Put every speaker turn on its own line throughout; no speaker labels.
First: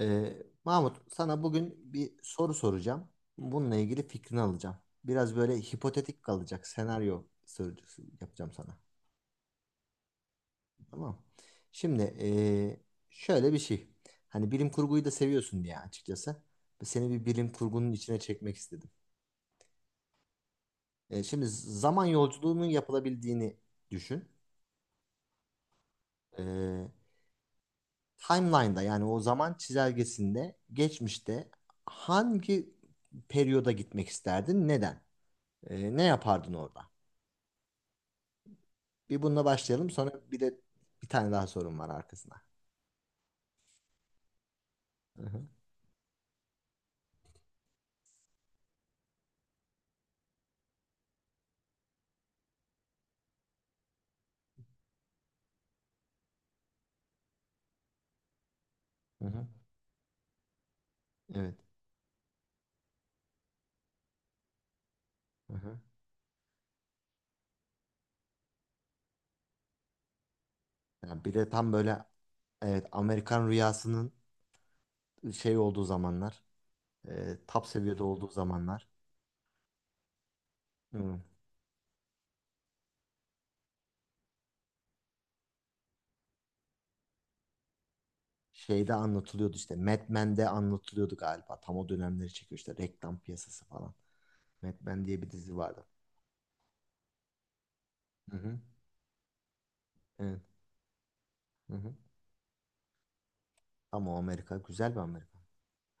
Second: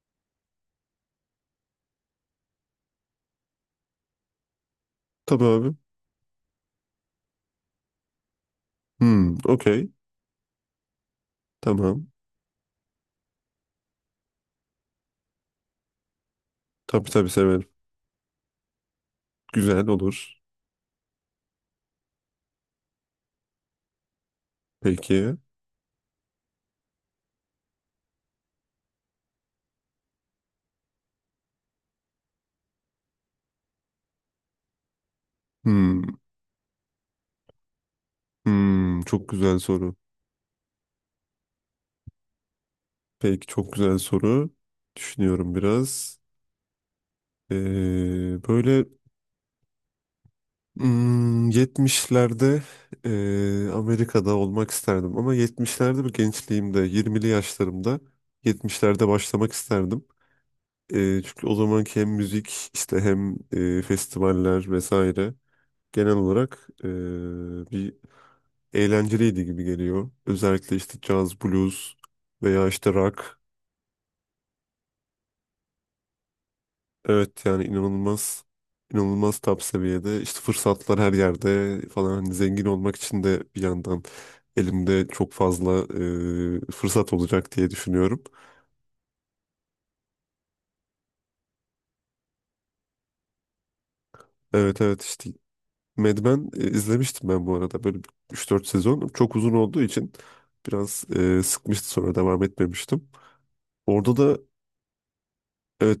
Ee, Mahmut, sana bugün bir soru soracağım. Bununla ilgili fikrini alacağım. Biraz
Tabii
böyle
abi.
hipotetik kalacak senaryo sorucusu yapacağım sana.
Okey.
Tamam mı?
Tamam.
Şimdi şöyle bir şey. Hani bilim kurguyu da seviyorsun diye açıkçası.
Tabii
Seni bir
tabii
bilim
severim.
kurgunun içine çekmek istedim.
Güzel olur.
Şimdi zaman yolculuğunun yapılabildiğini düşün.
Peki.
Ee, Timeline'da yani o zaman çizelgesinde geçmişte hangi periyoda gitmek isterdin? Neden?
Hmm,
Ne yapardın orada? Bir
Çok
bununla
güzel
başlayalım.
soru.
Sonra bir de bir tane daha sorum var arkasına.
Peki çok güzel soru.
Hı hı,
Düşünüyorum biraz. Ee, Böyle yetmişlerde Amerika'da olmak isterdim. Ama yetmişlerde bir gençliğimde, yirmili yaşlarımda yetmişlerde
hı hı.
başlamak isterdim. Çünkü
Evet.
o zamanki hem müzik işte hem festivaller vesaire
Hı hı.
genel olarak bir eğlenceliydi gibi geliyor. Özellikle işte
Yani bir
caz,
de tam
blues
böyle
veya
evet
işte rock.
Amerikan rüyasının şey olduğu zamanlar,
Evet, yani
top seviyede olduğu
inanılmaz
zamanlar.
inanılmaz top seviyede. İşte fırsatlar her
Hı.
yerde falan. Hani zengin olmak için de bir yandan elimde çok fazla fırsat olacak diye düşünüyorum.
Şeyde anlatılıyordu işte. Mad Men'de anlatılıyordu galiba. Tam o dönemleri çekiyor işte reklam piyasası falan. Mad
Evet evet,
Men diye
işte
bir dizi vardı.
Mad Men izlemiştim ben bu arada böyle
Hı
üç
hı.
dört sezon. Çok uzun olduğu için
Evet.
biraz
Hı
sıkmıştı,
hı.
sonra devam etmemiştim.
Ama
Orada
o
da
Amerika güzel bir Amerika.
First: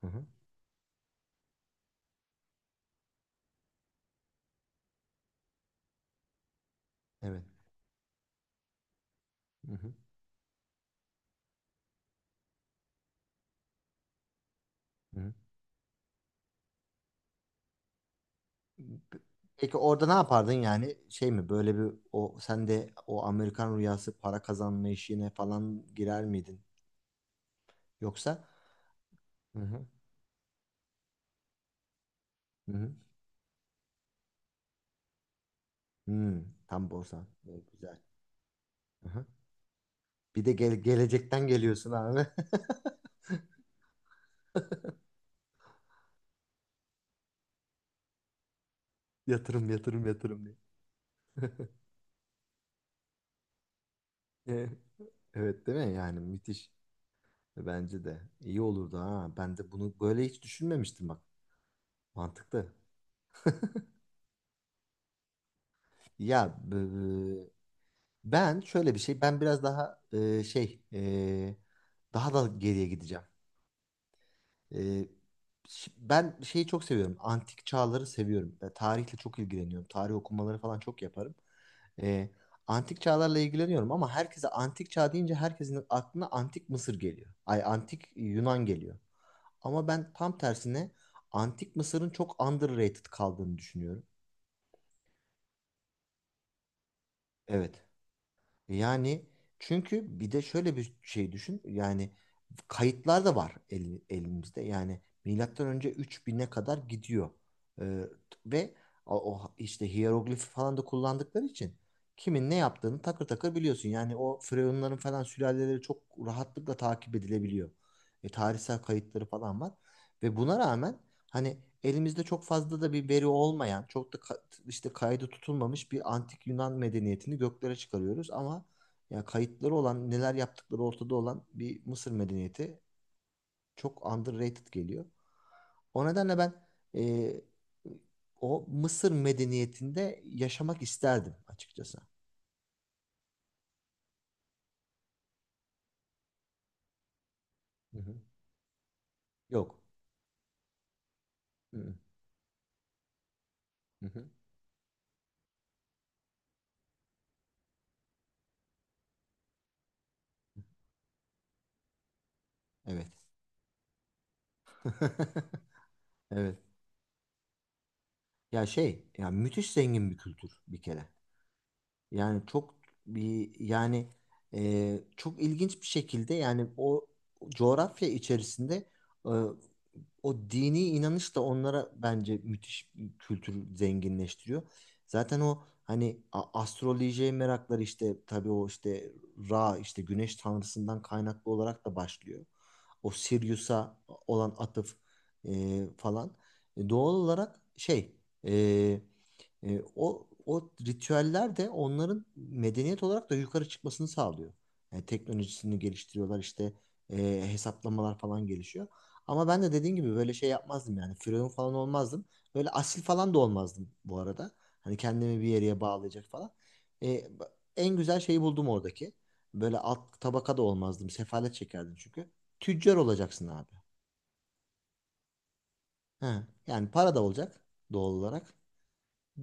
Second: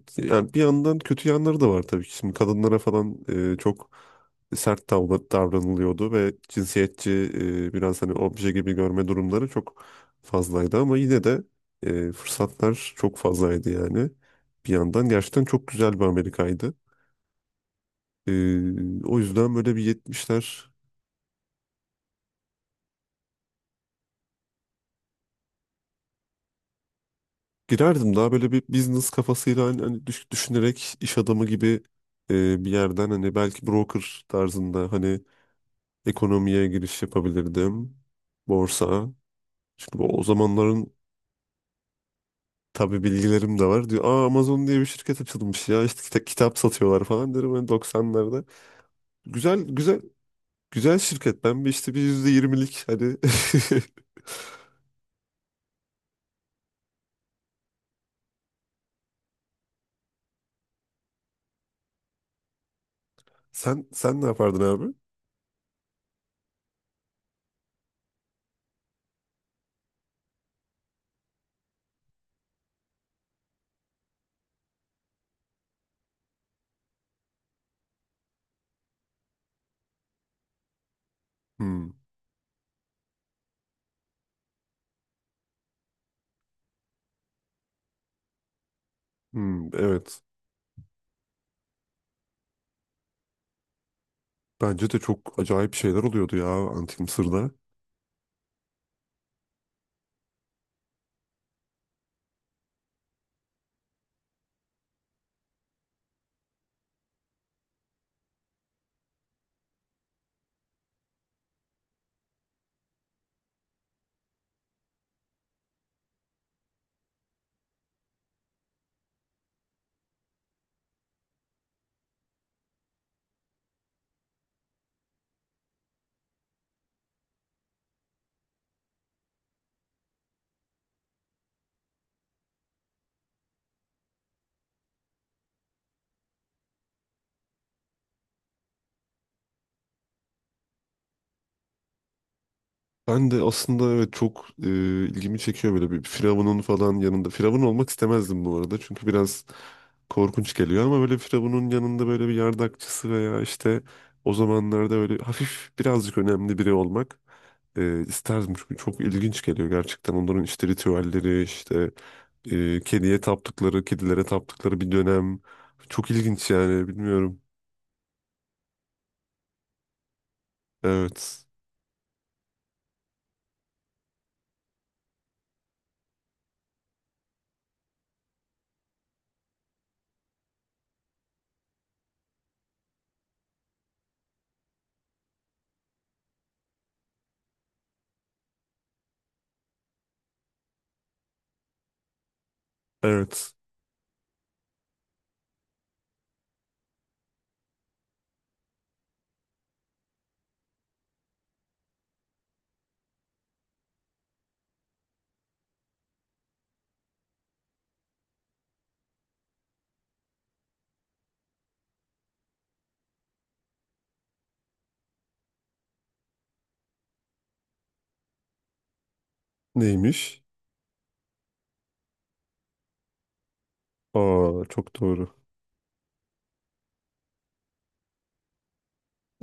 Hı hı.
yani bir yandan kötü yanları da var tabii ki. Şimdi kadınlara falan çok davranılıyordu ve cinsiyetçi,
Evet.
biraz hani obje gibi görme durumları
Hı
çok
hı.
fazlaydı, ama yine de fırsatlar çok fazlaydı yani. Bir yandan
Hı hı.
gerçekten çok güzel bir Amerika'ydı. E, O yüzden böyle
Peki
bir
orada ne yapardın
yetmişler.
yani şey mi böyle bir o sen de o Amerikan rüyası para kazanma işine falan girer miydin
Girerdim daha
yoksa?
böyle bir business
Hı
kafasıyla, hani,
hı.
düşünerek, iş adamı gibi, bir
Hı hı.
yerden hani, belki broker tarzında hani
Hmm,
ekonomiye
tam
giriş
borsa. Evet,
yapabilirdim.
güzel.
Borsa.
Hı hı.
Çünkü o
Bir de
zamanların
gelecekten geliyorsun abi.
tabii bilgilerim de var. Diyor, aa, Amazon diye bir şirket açılmış ya. İşte kitap satıyorlar falan derim ben 90'larda. Güzel
Yatırım
güzel,
yatırım yatırım diye.
güzel şirket. Ben bir işte bir %20'lik hani,
Evet. Evet, değil mi yani müthiş. Bence de iyi olurdu ha. Ben de bunu böyle hiç düşünmemiştim bak. Mantıklı.
sen ne yapardın abi?
Ya, ben şöyle bir şey, ben biraz daha şey, daha da geriye gideceğim. E, Ben şeyi çok seviyorum, antik çağları seviyorum. E, tarihle çok ilgileniyorum, tarih okumaları falan çok yaparım.
Hmm,
E, Antik çağlarla ilgileniyorum ama herkese antik çağ deyince herkesin aklına antik Mısır geliyor. Ay antik Yunan geliyor. Ama ben
evet.
tam tersine antik Mısır'ın çok underrated kaldığını düşünüyorum.
Bence de çok acayip şeyler oluyordu ya Antik Mısır'da.
Evet. Yani çünkü bir de şöyle bir şey düşün. Yani kayıtlar da var elimizde. Yani milattan önce 3000'e kadar gidiyor. Ee, Ve o işte hieroglifi falan da kullandıkları için kimin ne yaptığını takır takır biliyorsun. Yani o firavunların falan sülaleleri çok rahatlıkla takip edilebiliyor. E, tarihsel kayıtları falan var. Ve buna rağmen hani elimizde çok fazla da bir veri olmayan, çok da işte kaydı tutulmamış bir antik Yunan medeniyetini göklere çıkarıyoruz ama ya kayıtları olan, neler yaptıkları ortada olan bir Mısır medeniyeti çok underrated geliyor. O nedenle ben e, o Mısır medeniyetinde yaşamak isterdim açıkçası.
Ben de aslında, evet, çok ilgimi çekiyor böyle bir Firavun'un falan yanında. Firavun olmak
Hı hı.
istemezdim bu arada. Çünkü biraz
Yok.
korkunç geliyor, ama böyle Firavun'un
Hı hı.
yanında böyle bir yardakçısı veya işte
Hı hı.
o zamanlarda böyle hafif birazcık önemli biri olmak isterdim. Çünkü çok ilginç geliyor gerçekten onların işte ritüelleri, işte
Evet.
kediye taptıkları kedilere taptıkları bir dönem, çok ilginç
Evet.
yani, bilmiyorum.
Ya şey, ya müthiş zengin bir kültür bir kere.
Evet
Yani çok bir yani çok ilginç bir şekilde yani o coğrafya içerisinde e, o dini inanış da onlara bence müthiş bir kültür zenginleştiriyor. Zaten o hani astrolojiye merakları işte tabii o işte Ra işte güneş tanrısından kaynaklı olarak da başlıyor. O
evet,
Sirius'a olan atıf falan. Doğal olarak o ritüeller de onların medeniyet olarak da yukarı çıkmasını sağlıyor. Teknolojisini geliştiriyorlar işte hesaplamalar falan gelişiyor. Ama ben de dediğin gibi böyle şey yapmazdım yani firavun falan olmazdım. Böyle asil falan da olmazdım bu arada. Hani kendimi bir yere bağlayacak falan. E, En güzel şeyi buldum oradaki. Böyle alt
neymiş?
tabaka da olmazdım. Sefalet çekerdim çünkü. Tüccar olacaksın abi.
Aa, çok doğru.
He, yani para da olacak doğal olarak.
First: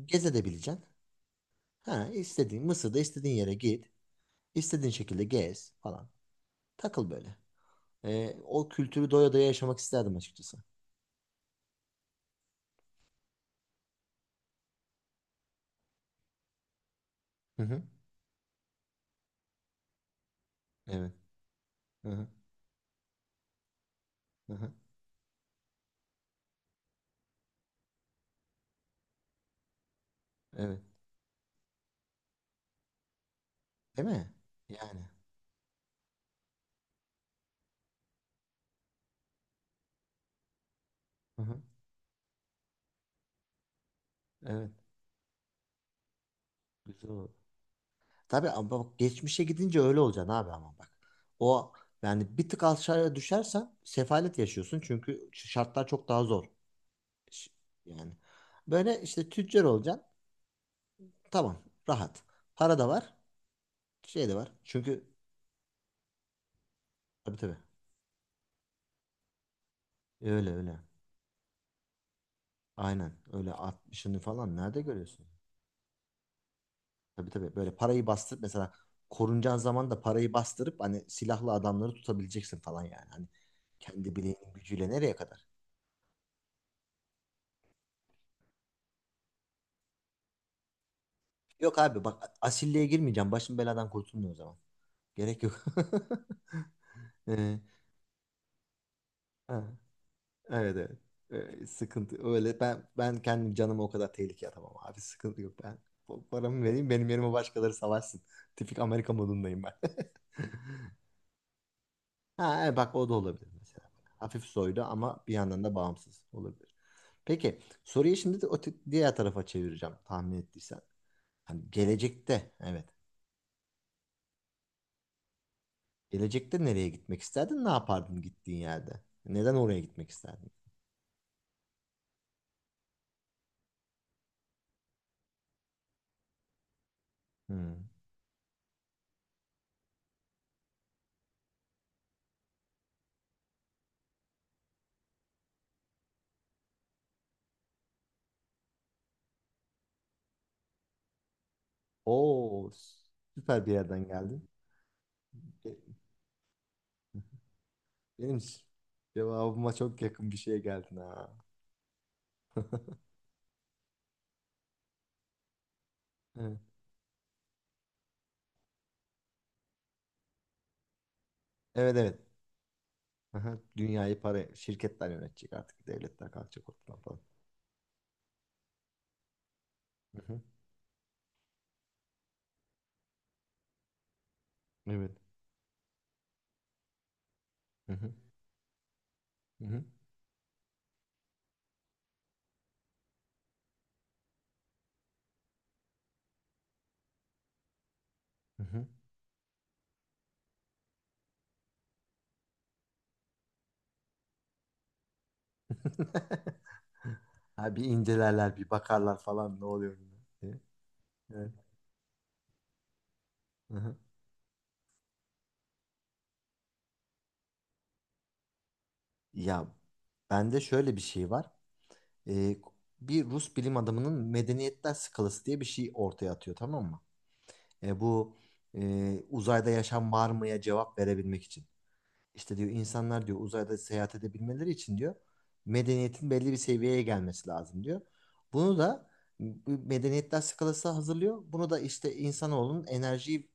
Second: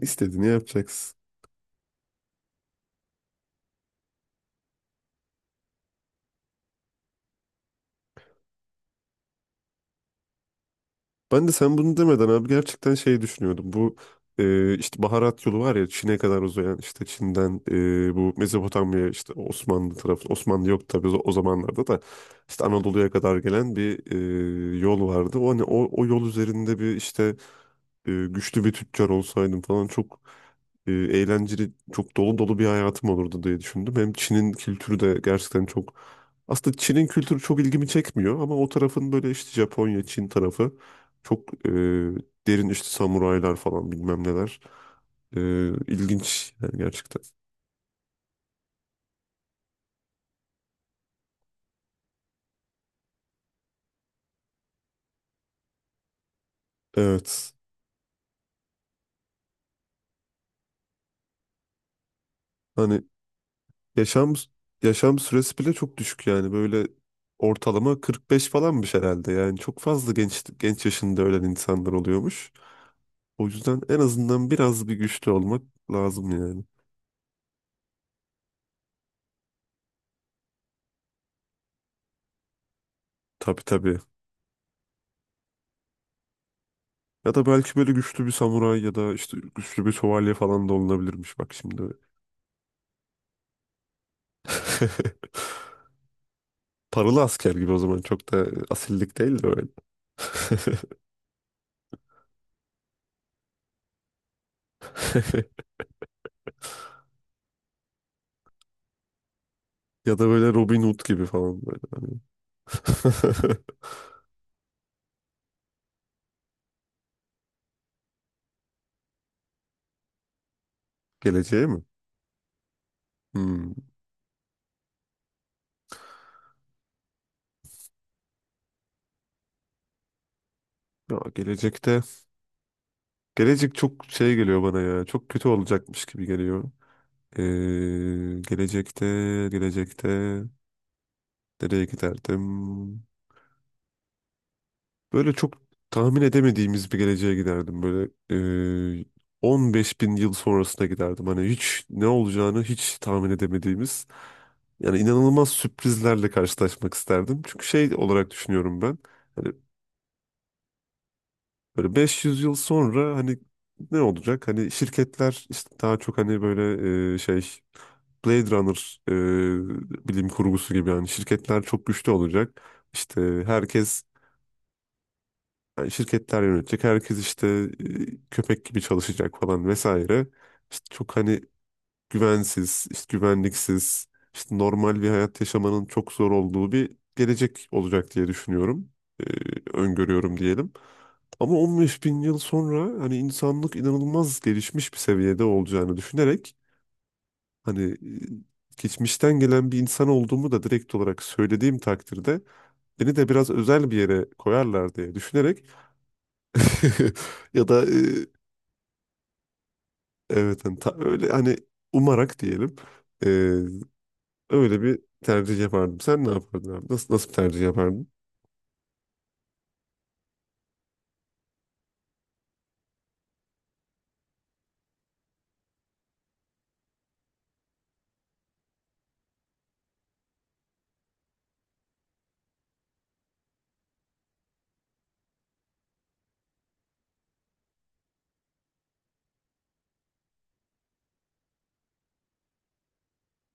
İstediğini
Gezedebileceksin.
yapacaksın.
Ha, istediğin Mısır'da istediğin yere git. İstediğin şekilde gez falan. Takıl böyle. O kültürü doya doya yaşamak isterdim açıkçası.
Ben de sen bunu demeden abi gerçekten şey düşünüyordum. Bu, işte baharat yolu var ya, Çin'e kadar uzayan, işte Çin'den,
Hı hı.
bu Mezopotamya, işte Osmanlı tarafı, Osmanlı yok tabii
Evet.
o o zamanlarda da,
Hı hı.
işte Anadolu'ya kadar gelen bir,
Hı hı.
yol vardı. O hani o, o yol üzerinde bir işte güçlü bir tüccar olsaydım falan, çok
Evet.
eğlenceli, çok dolu dolu bir hayatım olurdu diye düşündüm.
Değil
Hem
mi?
Çin'in kültürü
Yani.
de gerçekten çok, aslında Çin'in kültürü çok ilgimi çekmiyor, ama o tarafın böyle işte Japonya, Çin tarafı
Hı
çok
hı.
derin, işte samuraylar falan bilmem neler.
Evet.
E, ilginç yani
Güzel
gerçekten.
olur. Tabii ama bak geçmişe gidince öyle olacaksın abi ama bak. O yani bir tık aşağıya düşersen sefalet yaşıyorsun çünkü şartlar çok daha zor. Ş-
Evet.
Yani böyle işte tüccar olacaksın. Tamam. Rahat. Para da
Hani
var. Şey
yaşam
de var. Çünkü
yaşam süresi bile çok düşük yani, böyle
tabii tabii.
ortalama 45 falanmış herhalde. Yani çok fazla genç,
Öyle öyle.
genç yaşında ölen insanlar oluyormuş.
Aynen.
O
Öyle
yüzden en
60'ını
azından
falan nerede
biraz bir
görüyorsun?
güçlü olmak lazım yani.
Tabii tabii. Böyle parayı bastırıp mesela korunacağın zaman da parayı bastırıp hani silahlı adamları tutabileceksin falan yani. Hani
Tabii tabii.
kendi bileğinin gücüyle nereye kadar?
Ya da belki böyle güçlü bir samuray ya da işte güçlü bir şövalye falan da olunabilirmiş bak
Yok
şimdi.
abi bak asilliğe girmeyeceğim. Başım beladan kurtulmuyor o zaman. Gerek yok.
Paralı asker
Ee,
gibi o zaman, çok da asillik değil de
ha,
öyle.
evet evet. Sıkıntı öyle, ben kendim canımı o kadar tehlikeye atamam abi sıkıntı yok ben paramı vereyim benim yerime başkaları savaşsın tipik Amerika modundayım ben
Ya da böyle Robin Hood gibi falan böyle, hani.
Ha, bak o da olabilir mesela. Hafif soylu ama bir yandan da bağımsız olabilir. Peki soruyu şimdi de o diğer tarafa çevireceğim tahmin ettiysen.
Geleceğe
Hani
mi?
gelecekte evet.
Hmm.
Gelecekte nereye gitmek isterdin? Ne yapardın gittiğin yerde? Neden oraya gitmek isterdin?
Ya gelecekte, gelecek çok şey geliyor bana ya. Çok kötü olacakmış gibi geliyor.
Hmm.
Ee, gelecekte gelecekte nereye giderdim? Böyle çok tahmin edemediğimiz bir geleceğe giderdim. Böyle e, 15 bin yıl sonrasına giderdim. Hani hiç ne olacağını
Oo,
hiç tahmin
süper bir
edemediğimiz.
yerden geldin.
Yani inanılmaz
Be-
sürprizlerle karşılaşmak isterdim. Çünkü şey olarak
Benim
düşünüyorum ben. Hani
cevabıma çok yakın bir şeye geldin ha.
böyle 500 yıl sonra hani ne olacak? Hani şirketler işte daha çok hani
Evet,
böyle, şey, Blade Runner bilim kurgusu gibi, yani şirketler çok
evet,
güçlü
evet.
olacak. İşte
Aha,
herkes,
dünyayı para şirketler yönetecek artık.
yani
Devletler
şirketler
kalkacak
yönetecek.
ortadan
Herkes
falan.
işte köpek gibi çalışacak falan
Hı
vesaire.
hı,
İşte çok hani güvensiz, işte güvenliksiz, işte normal bir
evet.
hayat yaşamanın çok zor olduğu bir gelecek
Hı hı.
olacak diye düşünüyorum. E,
Hı hı.
Öngörüyorum diyelim. Ama 15 bin yıl sonra hani insanlık inanılmaz gelişmiş bir seviyede olacağını düşünerek, hani
Hı hı.
geçmişten gelen bir insan olduğumu da direkt olarak söylediğim takdirde beni de biraz özel bir yere koyarlar diye düşünerek. Ya
Ha,
da
bir incelerler, bir bakarlar falan ne oluyor buna diye.
evet hani öyle
Evet.
hani umarak diyelim, e,
Hı hı.
öyle bir tercih yapardım. Sen ne yapardın abi? Nasıl bir tercih yapardın?
Ya bende şöyle bir şey var. Ee, Bir Rus bilim adamının medeniyetler skalası diye bir şey ortaya atıyor tamam mı? Bu uzayda yaşam var mıya cevap verebilmek için. İşte diyor insanlar diyor uzayda seyahat edebilmeleri için diyor medeniyetin belli bir seviyeye gelmesi lazım diyor. Bunu da bu medeniyetler skalası hazırlıyor. Bunu da işte insanoğlunun enerjiyi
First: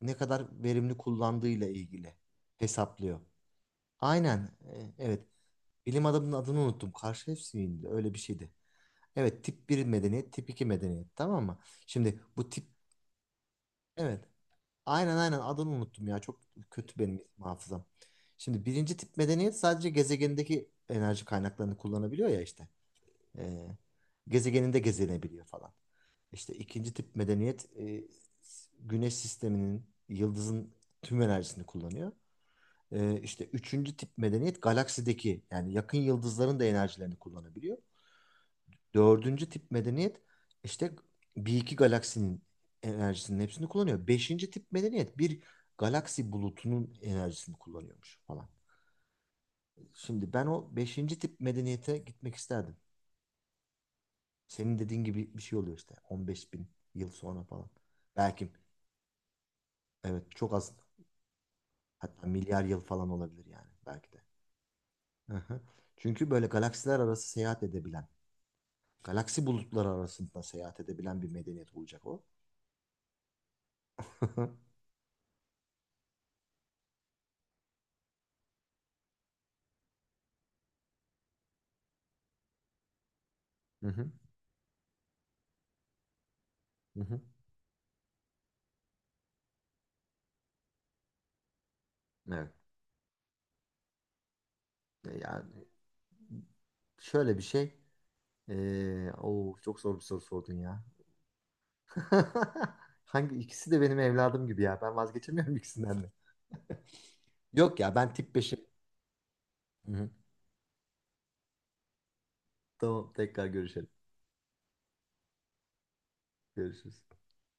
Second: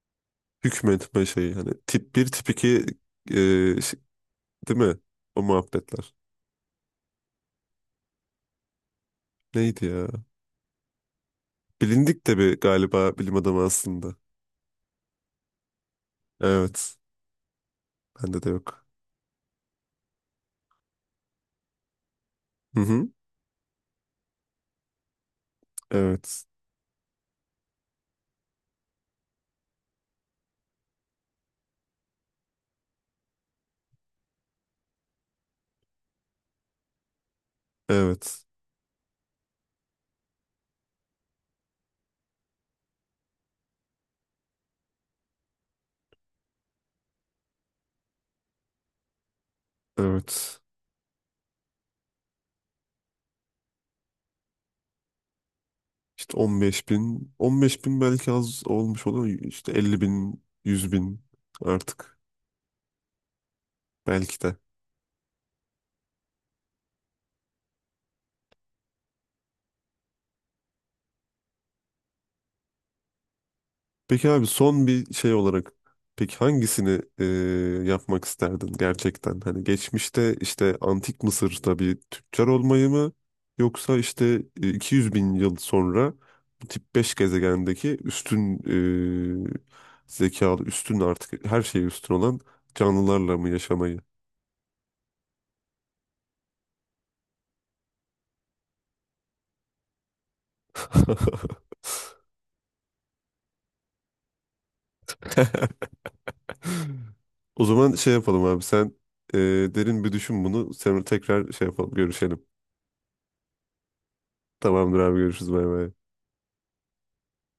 ne kadar verimli
Hükmetme şeyi
kullandığıyla
hani
ilgili
tip bir, tip 2,
hesaplıyor.
e, şey-
Aynen.
değil mi?
Evet.
O
Bilim
muhabbetler.
adamının adını unuttum. Karşıyevsky'ydi. Öyle bir şeydi. Evet, tip
Neydi
bir
ya?
medeniyet, tip 2 medeniyet. Tamam mı? Şimdi
Bilindik de
bu
bir
tip
galiba bilim adamı aslında.
evet. Aynen aynen adını unuttum ya. Çok
Evet.
kötü benim isim hafızam.
Bende de
Şimdi
yok.
birinci tip medeniyet sadece gezegenindeki enerji kaynaklarını kullanabiliyor ya işte.
Hı hı.
Ee, Gezegeninde gezinebiliyor falan.
Evet.
İşte ikinci tip medeniyet güneş sisteminin, yıldızın tüm enerjisini kullanıyor. İşte üçüncü tip medeniyet galaksideki yani yakın yıldızların da enerjilerini kullanabiliyor.
Evet.
Dördüncü tip medeniyet işte bir iki galaksinin enerjisinin hepsini kullanıyor. Beşinci tip medeniyet bir galaksi bulutunun enerjisini kullanıyormuş falan. Şimdi ben
Evet.
o beşinci tip medeniyete gitmek isterdim. Senin dediğin gibi bir şey oluyor işte On
İşte
beş bin
15
yıl
bin.
sonra falan.
15 bin belki
Belki
az olmuş olur. İşte 50
evet
bin,
çok az
100 bin artık.
hatta milyar yıl falan olabilir yani belki de.
Belki de.
Hı hı. Çünkü böyle galaksiler arası seyahat edebilen galaksi bulutları arasında seyahat edebilen bir medeniyet olacak o.
Peki abi,
Hı
son bir şey olarak, peki hangisini yapmak isterdin gerçekten? Hani geçmişte işte antik Mısır'da bir tüccar olmayı mı, yoksa
hı,
işte 200 bin yıl sonra bu tip
hı
5
hı.
gezegendeki üstün e, zekalı, üstün, artık her şeye üstün olan
Evet.
canlılarla mı yaşamayı?
Yani şöyle bir şey. Oo, çok zor bir soru sordun ya. Hangi ikisi de benim evladım gibi ya. Ben vazgeçemiyorum ikisinden de.
O
Yok
zaman
ya
şey
ben tip
yapalım abi,
5'i.
sen e, derin bir düşün bunu. Sen tekrar şey yapalım, görüşelim.
Tamam tekrar görüşelim.
Tamamdır abi, görüşürüz, bay bay.
Görüşürüz.